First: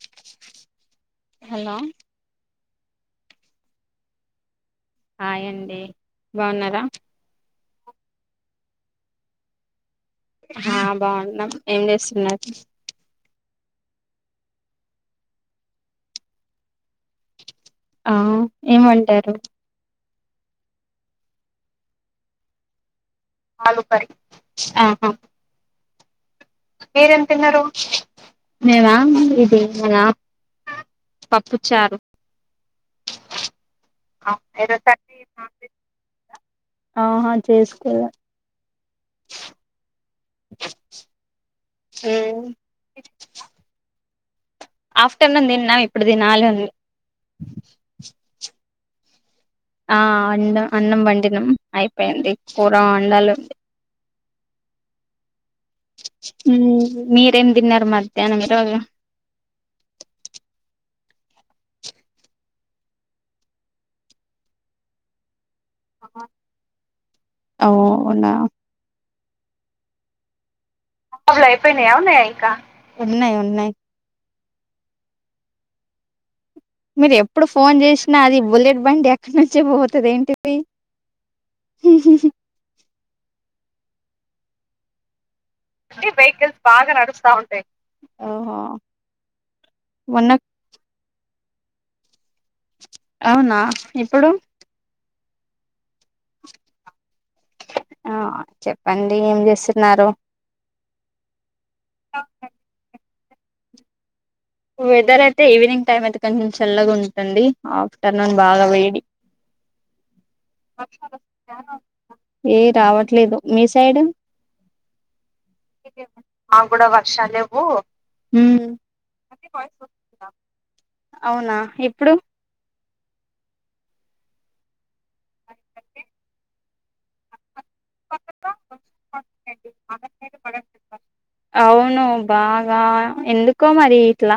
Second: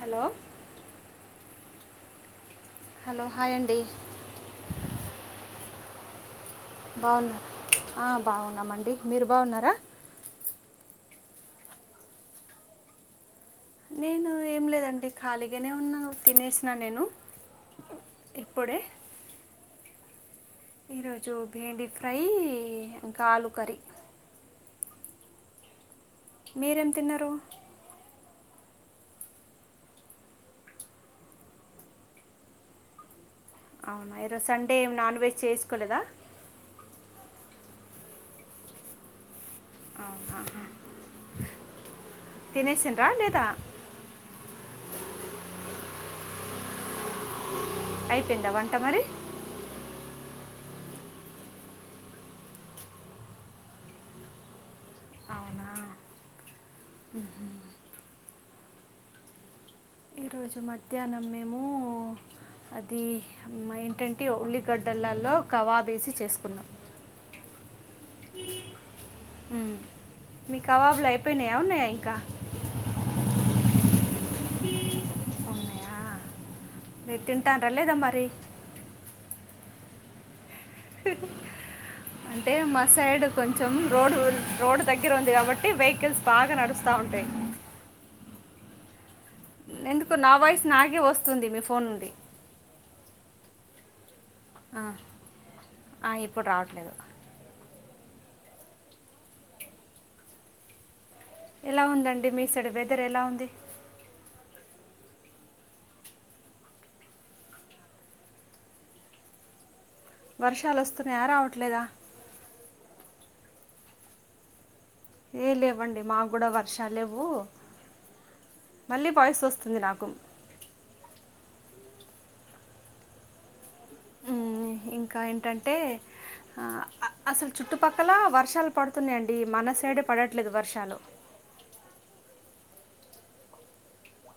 Hello hello hello hi అండి hi అండి బాగున్నారా బాగున్నా ఆ బాగున్నామండి మీరు బాగున్నారా ఆ బాగున్నాం ఏం చేస్తున్నారు నేను ఏం లేదండి ఖాళీగానే ఉన్న తినేసినా నేను ఆ ఇప్పుడే ఏమంటారు ఈరోజు బేండి ఫ్రై ఆలు కర్రీ మీరేం మీరెం తిన్నారు తిన్నరు మేమా ఇది మన పప్పు చారు అవున ఈరోజు సండే ఏమి నాన్ వెజ్ చేసుకోలేదా ఆహా చేసుకోలా అవునా హ హ తినేసిండ్రా లేదా ఆఫ్టర్ నూన్ తిన్నా ఇప్పుడు తినాలి అయిపోయిందా వంట మరి ఆ అన్న అన్నం వండినాం అయిపోయింది కూర అండాలు ఉంది అవునా మీరేం తిన్నారు మధ్యాహ్నం ఈరోజు ఈరోజు మధ్యాహ్నం మేము అది ఏంటంటే ఉల్లిగడ్డలల్లో కవాబేసి చేసుకున్నాం అవునా హు మీ [unintelligible] అయిపోయినాయా ఉన్నాయా ఇంకా ఉన్నాయి ఉన్నాయి ఉన్నాయా మీరు ఎప్పుడు తింటారా ఫోన్ లేదా చేసినా మరి అది బుల్లెట్ బండి అక్కడి నుంచే పోతుంది ఏంటి అంటే మా సైడ్ కొంచెం రోడ్డు రోడ్ దగ్గర ఉంది కాబట్టి అంటే వెహికల్స్ బాగా నడుస్తా ఉంటాయి ఓహో ఎందుకో మొన్న నా వాయిస్ నాకే వస్తుంది మీ ఫోన్ నుండి అవునా ఇప్పుడు ఆ, ఆ ఇప్పుడు రావట్లేదు ఆ చెప్పండి ఏం చేస్తున్నారు ఎలా ఉందండి మీసైడ్ వెదర్ ఎలా ఉంది వెదర్ అయితే ఈవినింగ్ టైం అయితే కొంచెం చల్లగా ఉంటుంది ఆఫ్టర్నూన్ బాగా వేడి వర్షాలు వస్తున్నాయా రావట్లేదా ఏ రావట్లేదు మీ సైడ్ ఏ లేవ్వండి మాకూడా వర్షాలు లేవు ఉమ్ మళ్ళీ వాయిస్ వస్తుంది నాకు అవునా ఇప్పుడు ఉమ్మ్ ఇంకా ఏంటంటే ఆ అసలు చుట్టుపక్కల వర్షాలు పడుతున్నాయండి మన సైడే పడట్లేదు ప వర్షాలు అవును బాగా ఎందుకో మరి ఇట్లా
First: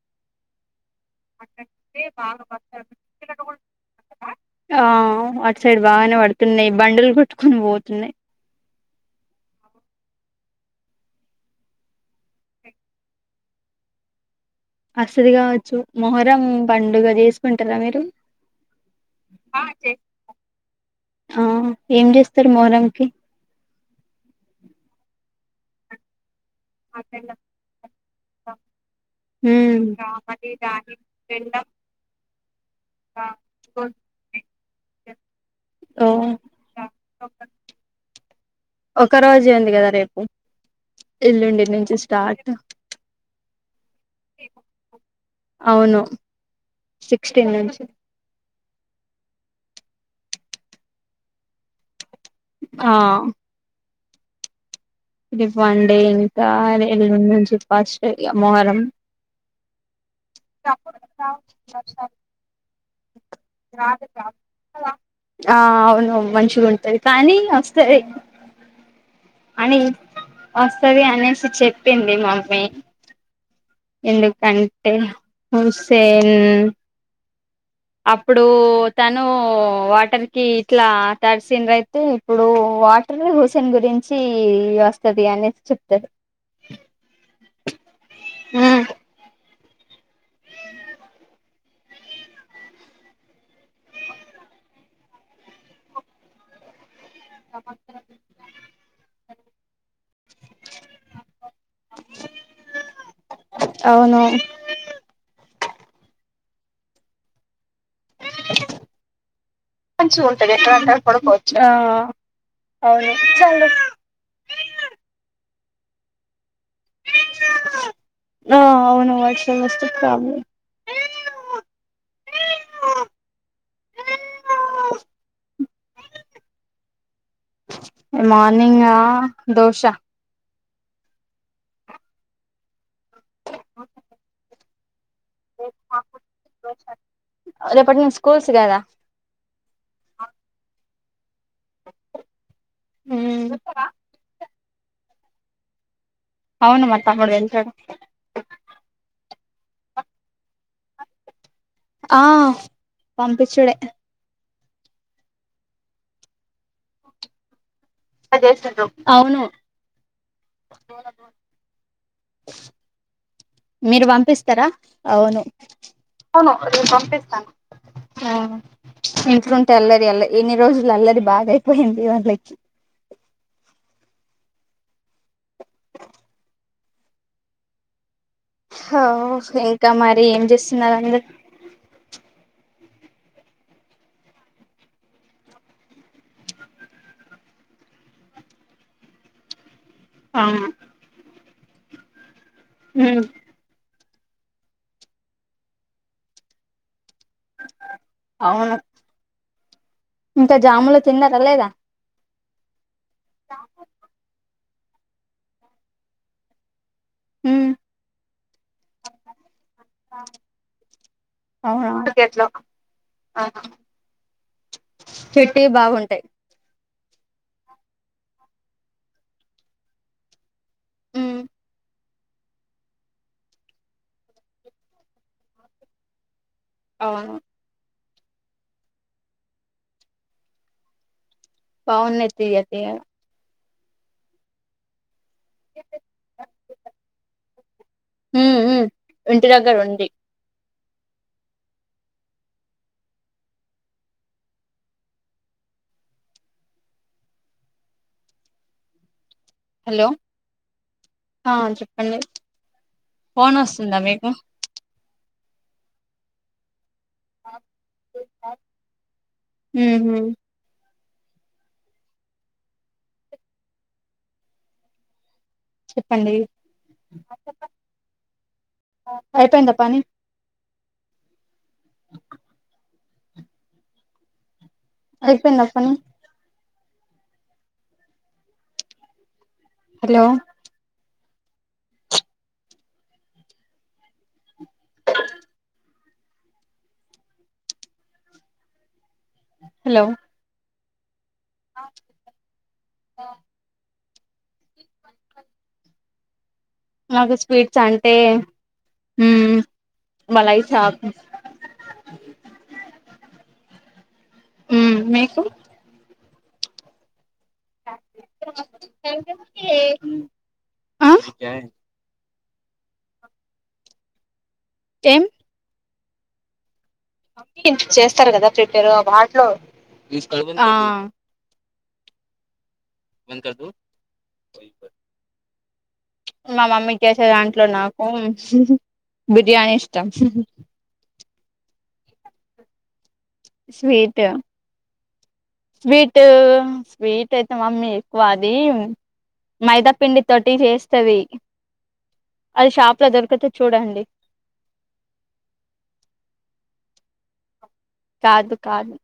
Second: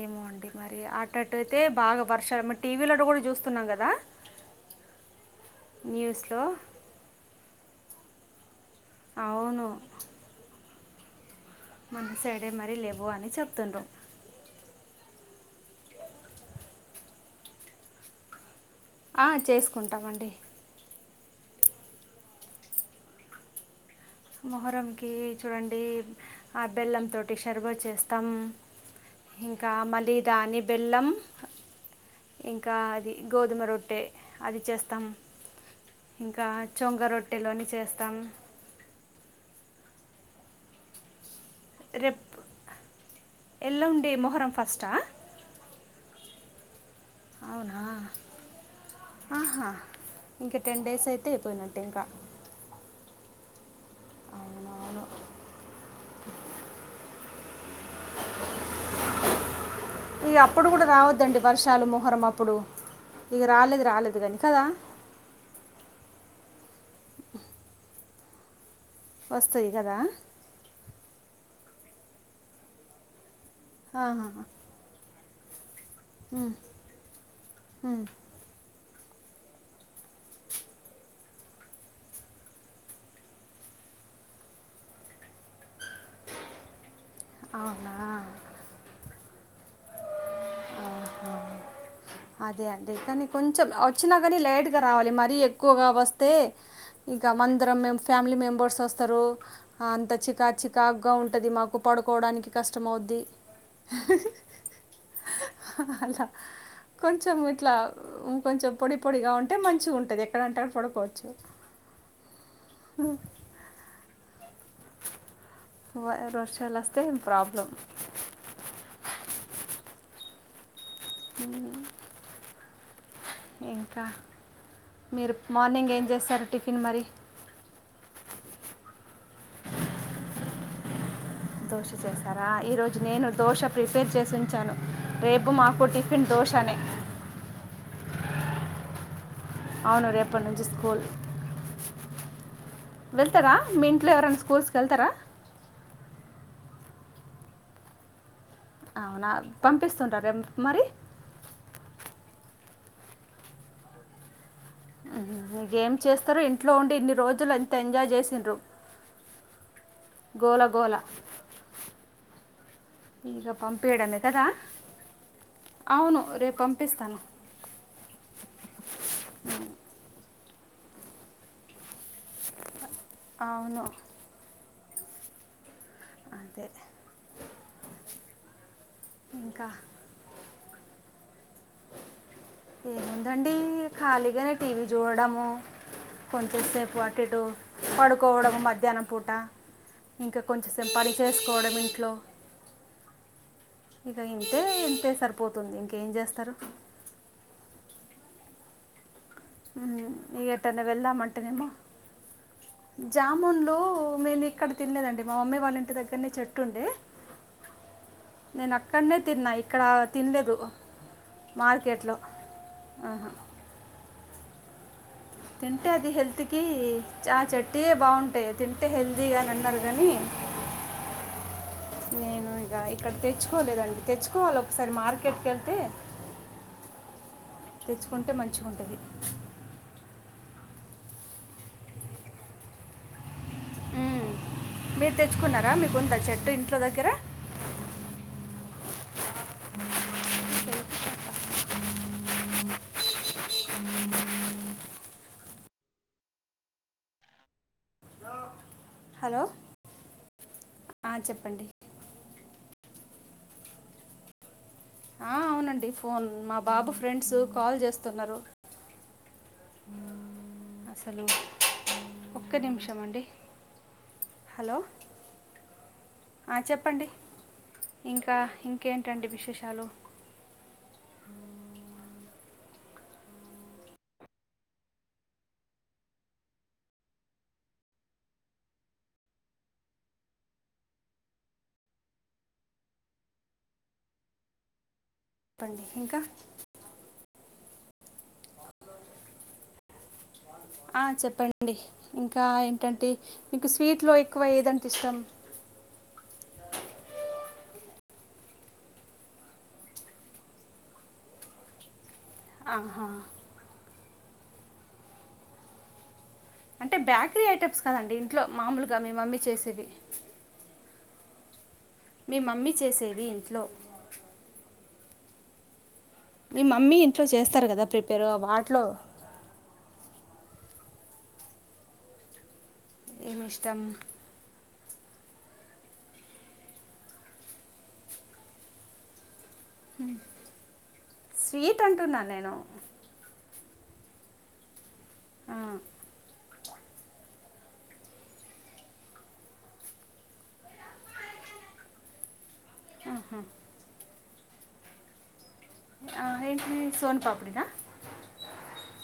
ఏమో అండి మరి అటట్టుయితే బాగా వర్షాలు మరి టీవీలో కూడా చూస్తున్నాం కదా ఆ అటు సైడ్ బాగానే న్యూస్లో పడుతున్నాయి బండలు కొట్టుకొని పోతున్నాయ్ అవును మన సైడే మరీ లేవో అని చెప్తుండ్రు అస్తది కావచ్చు మొహరం పండుగ చేసుకుంటారా మీరు ఆ చేసుకుంటమండి ఆ ఏం చేస్తారు మొహరంకి మొహరంకి చూడండి ఆ బెల్లంతోటి శర్బాత్ చేస్తాం ఇంకా మళ్ళీ దాని బెల్లం ఇంకా అది గోధుమ రొట్టె అది చేస్తాం ఓ ఇంకా చొంగ రొట్టెలని చేస్తాం ఒక్క రోజే ఉంది కదా రేపు ఎల్లుండి నుంచి రేపు స్టార్ట్ ఎల్లుండి మొహరం ఫస్టా అవును సిక్స్టీన్ అవునా నుంచి ఆహా ఇంకా టెన్ డేస్ అయితే అయిపోయినట్టే ఇంక ఆ అవునవును ఇది ఫన్డే ఇంకా ఎల్లుండి నుంచి ఫస్ట్డే ఇగ మొహరం ఇగ అప్పుడు కూడా రావద్దండి వర్షాలు మొహరం అప్పుడు ఇక రాలేదు రాలేదు కానీ కదా ఆ అవును మంచిగుంటది కానీ వస్తాది వస్తుంది అని కదా వాస్తది అనే సి చెప్పింది మమ్మీ ఆహా. ఎందుకంటే మూవీస్ సేం ఉమ్, ఉమ్. అప్పుడు తను వాటర్‌కి ఇట్లా తడిసిన్రు అయితే ఇప్పుడు వాటరే హుసేన్ గురిం చి వస్తాది అనే చె అవునా అదే అండి కానీ కొంచెం వచ్చినా కానీ లైట్గా రావాలి మరీ ఎక్కువగా వస్తే ఇంకా మందరం మేం ఫ్యామిలీ మెంబర్స్ వస్తారు అంత చికా చికాకుగా ఉంటది మాకు పడు కోడానికి కష్టం అవుద్ది అవును అ అలా కొంచం ఇట్లా ఇంకొంచెం పొడి పొడిగా ఉంటే మంచిగుంటది మంచిగా ఉంటది ఎక్కడంటే అక్కడ పడుకోవచ్చు ఆ అవును చాల్లే వాయ రోస్ ఆ అవును వర్షం వస్తే ప్రాబ్లమ్ ఇంకా మీరు మార్నింగ్ ఏం చేస్తారు టిఫిన్ మరి మార్నింగా దోశ దోశ చేశారా ఈరోజు నేను దోశ ప్రిపేర్ చేసి ఉంచాను రేపు మాకు టిఫిన్ దోశనే రేపటి నుంచి స్కూల్స్ కాదా అవును రేపటి నుంచి స్కూల్ ఉమ్ వెళ్తరా మీ ఇంట్లో ఎవరైనా స్కూల్స్కి వెళ్తరా అవును మా తమ్ముడు వెళ్తడు అవునా పంపిస్తుండ్రా రేం మరి ఆ పంప్పిచ్చుడే ఇ గేమ్ చేస్తారు ఇంట్లో ఉండి ఇన్ని రోజులై ఎంజాయ్ చేసిన్రు అవును గోల గోల ఇక మీరు పంపించడమే కదా పంపిస్తరా అవును అవును పంపిస్తాను ఆవును ఇంట్లుంటే అల్లరి అల్ల ఇన్ని రోజులు అల్లరి బాగా అయిపోయిందిగా అవును తె హో ఇంకా మరి ఏం చేస్తున్నారు అండి ఏముందండి ఖాళీగానే టీవీ చూడడము కొంచెం సేపు అటు ఇటు పడుకోవడము మధ్యాహ్నం పూట ఇంకా అవును కొంచెంసేపు పని చేసుకోవడం ఇంట్లో ఉమ్ ఇక ఇంతే ఇంతే సరిపోతుంది ఇంకేం చేస్తారు అవును ంహు ఇగ ఇంకా ఎటైనా జాములు వెళ్దామంటే తిన్నారా నేమో లేదా జామున్లు మేను ఇక్కడ తినలేదండి మా మమ్మీ వాళ్ళ ఇంటి దగ్గరనే చెట్టుండె నేను అక్కడనే తిన్నా ఇక్కడ తినలేదు అవునా మార్కెట్లో ఆహా చెట్టివి తింటే అది బాగుంటాయి హెల్త్ కి ఆ చెట్యే బాగుంటాయి తింటే హెల్దీగా అని అన్నరు గనీ నేను ఇక ఇక్కడ తెచ్చుకోలేదండి తెచ్చుకోవాలి ఒకసారి మార్కెట్కిళ్తే అ తెచ్చుకుంటే మంచిగుంటది బాగున్నయి తీయ్య తియ్యగా మ్ మీర్ తెచ్చుకున్నారా మీకుందా చెట్టు ఇంట్లో దగ్గర హ్మ్ హ్మ్ ఇంటి దగ్గర ఉంది హలో హలో ఆ, అ చెప్పండి చెప్పండి ఫోన్ వస్తుందా మీకు అ అవునండి ఫోన్ మా బాబు ఫ్రెండ్స్ కాల్ చేస్తున్నరు ఉ హు అసలు ఒక్క నిమిషం అండి హలో చెప్పండి ఆ, చెప్పండి ఇంకా ఇంకేంటండి అయిపోయిందా విశేషాలు పని అయిపోయిందా పని హలో చెప్పండి ఇంకా హలో ఆ చెప్పండి ఇంకా ఏంటంటే మీకు స్వీట్ లో ఏ క్కువ ఏదంటే ఇష్టం నాకు స్వీట్స్ అంటే మలాయి సాప్ అహా ఊమ్ మీకూ అంటే బేకరీ ఐటమ్స్ కాదండి ఇంట్లో మామూలుగా మీ మమ్మీ చేసేవి యాయ్ మీ మమ్మీ చేసేది ఇంట్లో ఏమ్ నిమ్మ చేస్తారు కదా ప్రిపేర్ వాటిలో ఏమి ఇష్టం మా మమ్మీ చేసే దాంట్లో నాకు బిర్యానీ ఇష్టం స్వీట్ అంటున్నా నేను స్వీట్ ఆ, స్వీటూ స్వీట్ అయితే మమ్మీ ఎక్కువ అది మైదా పిండి తోటి చేస్తది అది షాప్ లో ఆహా. దొరుకుతది చూడండి ఆ ఏంటిది సోన్ పాపిడి నా కాదు కాదు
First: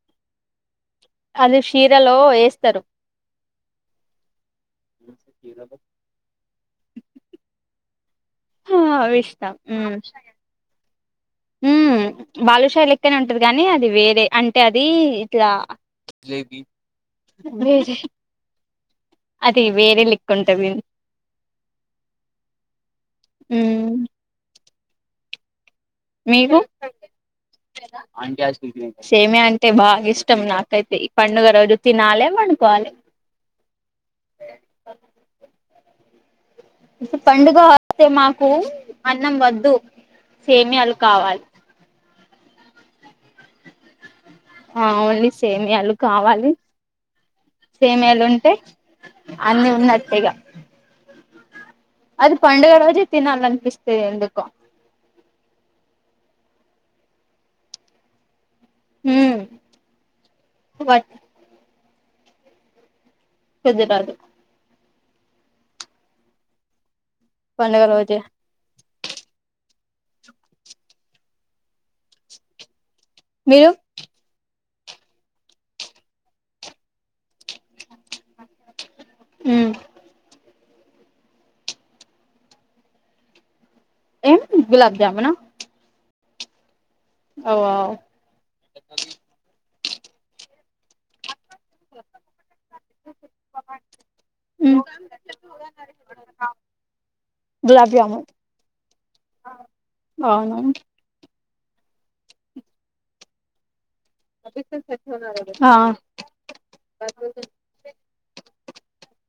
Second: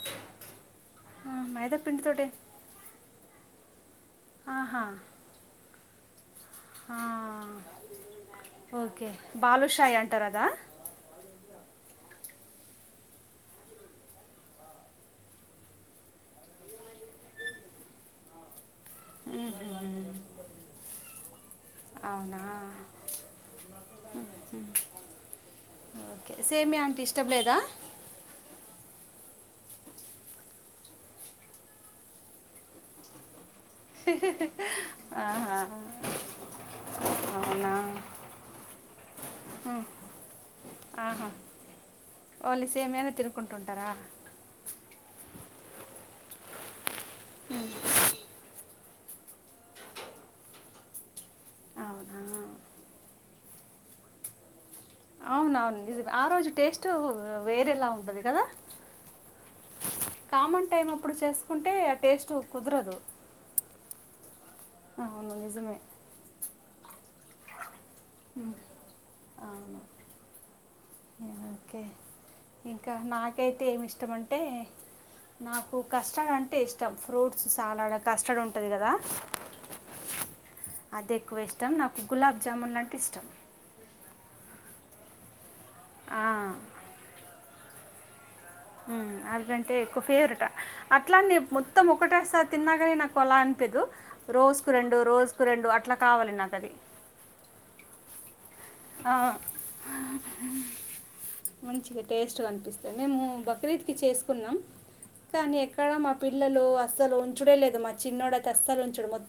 ఆ, అది మైదా షీరలో పిండితోటే ఏస్తరు ఆహా స ఆ ఓకే అవి ఇష్టం బాలుషాయి అంటారదా మ్మ్ అ బాదుషా లెక్కనే ఉంటది గానీ అది వేరే అంటే అది ఇట్లా వేరే అది ఉహుం. వేరే లెక్క ఉంటది అవునా మ్మ్ ఓకే మీకు సేమ్యా అంటే ఇష్టం లేదా సేమ్యా అంటే బాగ ఇష్టం నాకైతే ఇ పండుగ రోజు తినాలె పండుకోవాలె ఆహా పండుగ అవునా అస్తే మాకు అన్నం వద్దు ఉమ్. సేమ్యాలు ఆహా కావాలి ఓన్లీ సేమ్యానే తినుకుంట ఉంటరా ఆ ఓన్లీ సేమ్యాలు కావాలి సేమ్యాలు ఉంటే అన్ని ఉన్నట్టే ఇగా అవునా పిస్తయ్ ఎందుకో అవునవును నిజమే ఆ రోజు టేస్ట్ వేరేలా ఉంటది కదా ఉమ్ కామన్ టైం బట్ అప్పుడు చేసుకుంటే ఆ టేస్ట్ కుదరదు పెద్ద టార్గెట్ ఆ అవును నిజమే పండగ రోజే అవును ఇగ ఓకే ఇన్ కా నాకైతే మీరు ఏమిష్టమంటే నాకు కష్టర్డ్ అంటే ఇష్టం ఫ్రూట్స్ సాలడ్ కస్టర్డ్ ఉంటది గదా ఉమ్ అది ఎక్కువ ఇష్టం నాకు గులాబ్ జామున్ లాంట్ టిష్టం ఏం గులాబ్ జామున ఆ, అవా మ్ అవ్వంటే ఎక్కువ ఫేవరెటా అట్లానే మొత్తం ఒకటేసారి తిన్నా గాని నాకు అలా అనిపిదు రోజ్కు ఉమ్ రెండు రోజ్కు రెండు అట్లా కావాలి నాకు తది బ్లగ్ ఆ అవును మంచిగా టేస్ట్గా అనిపిస్తది మేము బక్రీద్కి చేసుకున్నాం కానీ ఎక్కడ ఆ మా పిల్లలు అస్సలు ఉంచుడే లేదు మా చిన్నోడు అయితే అస్సలు ఉంచడు మొ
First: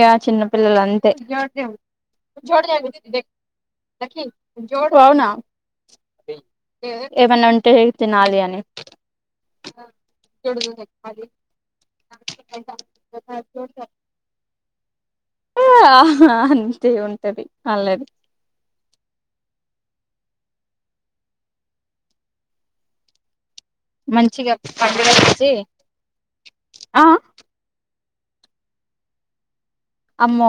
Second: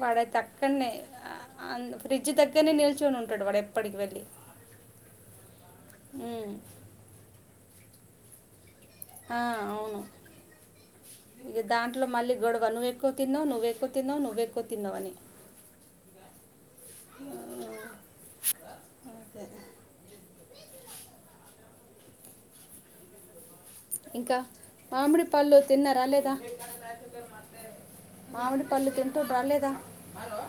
య వాడైతే చిన్నపిల్లలు అక్కడనే అంతే ఫ్రిడ్జ్ దగ్గరనే నిల్చొని ఉంటాడు వాడు ఎప్పటికి వెళ్ళి అవునా ఉమ్. ఏవన్నా ఉంటే తినాలి అని ఆ, జోడుదుందే అది ఇగ దాంట్లో మళ్ళీ గొడవ నువ్వు ఎక్కువ తిన్నవ్ నువ్వెక్కువ్ తిన్నావు నువ్వెక్కువ్ తిన్నావువని అంతే ఉంటది అల్లరి అంతే ఇంకా మంచిగా పండుగ మామిడి వచ్చి పళ్ళు తిన్నారా లేదా ఆ మావిడి పళ్ళు తింటుర్ర లేద అమ్మో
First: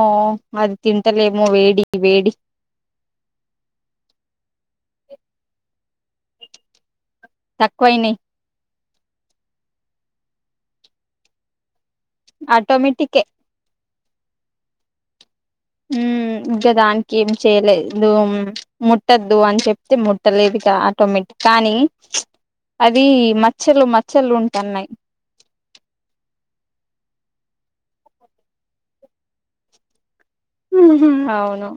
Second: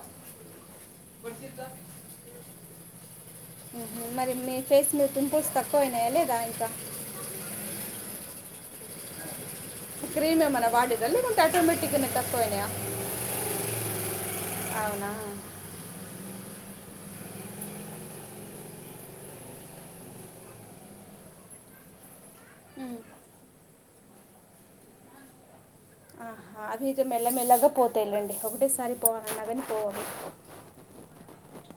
అది తింటలేమో వేడి వేడి మ్మ్. మరి మీ ఫేస్లో పింపుల్స్ తక్కువ అయినయ లేదా ఇంకా తక్కువైనయ్ క్రీమ్ ఎమన్న వాడిర్ర లేదంటే ఆటోమె ఆటోమేటికే అవునా మ్మ్ ఇంకా దానికి ఏం చేయలేదు ముట్టద్దు అని చెప్తే ముట్టలేదు ఇగ ఆటోమే కానీ అది మచ్చలు మచ్చలు ఉంటన్నాయ్ ఆహా అవి ఇగ మెల్లమెల్లగా పోతాయ్లేండి ఒకటేసారి పోవాలన్నా కాని పోవు అవి మ్ హు అవును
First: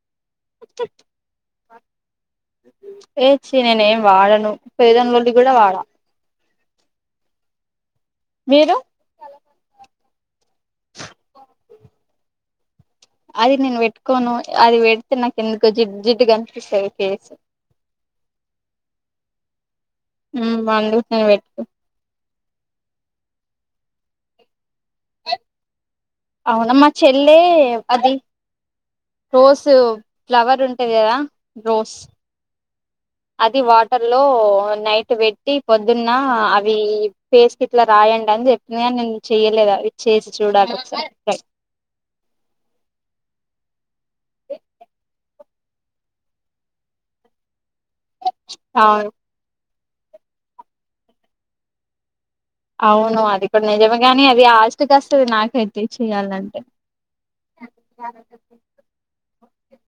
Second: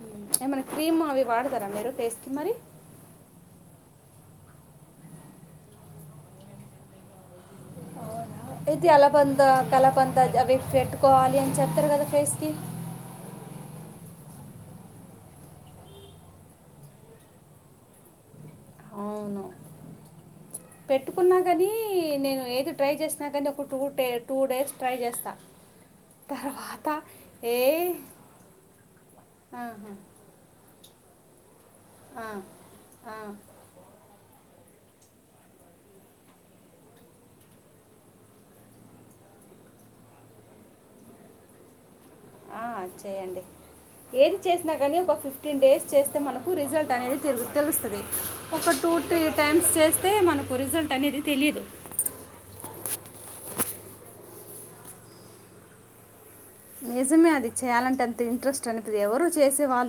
మ్మ్. ఏమైనా క్రీమ్ అవి వాడతారా మీరు ఫేస్కి మరి ఏ ఛీ నేనేం వాడను ఫెరెన్ లవ్లీ కూడా వాడ అవునా మీరు ఇది అలబంద కల బంద అవి పెట్టుకోవాలి అని చెప్తారు కదా ఫేస్కి అది నేను పెట్టుకోను అది పెడితే నాకు ఎందుకో జిడ్ జిడ్డుగా అనిపిస్తది ఫేసు అవును మ్మ్ అందుకు నేను పెట్టుకున్నా పెట్టుకో కాని నేను ఏది ట్రై చేసిన కానీ ఒక టూ టే టూ డేస్ ట్రై చేస్తా అవున మా తర్వాత చెల్లె ఏ అది రోజు ఆహా, ఫ్లవరు ఉంటది కదా రోస్ ఆ, ఆ, అది వాటర్లో నైట్ పెట్టి పొద్దున్న అవి ఫేస్కి ఇట్లా రాయండి అని చెప్పిన నేను చెయ్యలే ఇగ ఇది చేసి చూడలి ఒకసారి ఆ చేయండి ఏది చేసినా కానీ ఒక ఫిఫ్టీన్ డేస్ చేస్తే మనకు రిజల్ట్ అనేది తెలు తెలుస్తది ఒక టూ అవును త్రీ టైమ్స్ చేస్తే మనకు రిజల్ట్ అనేది తెలీదు ప్పుడ్ నిజమే గాని అది ఆస్తి కస్తది నాక అయితే చెయ్యాలని నిజమే అది చేయాలంటే అంత ఇంట్రెస్ట్ అనిపిదు ఎవరు చేసే వాళ్ళు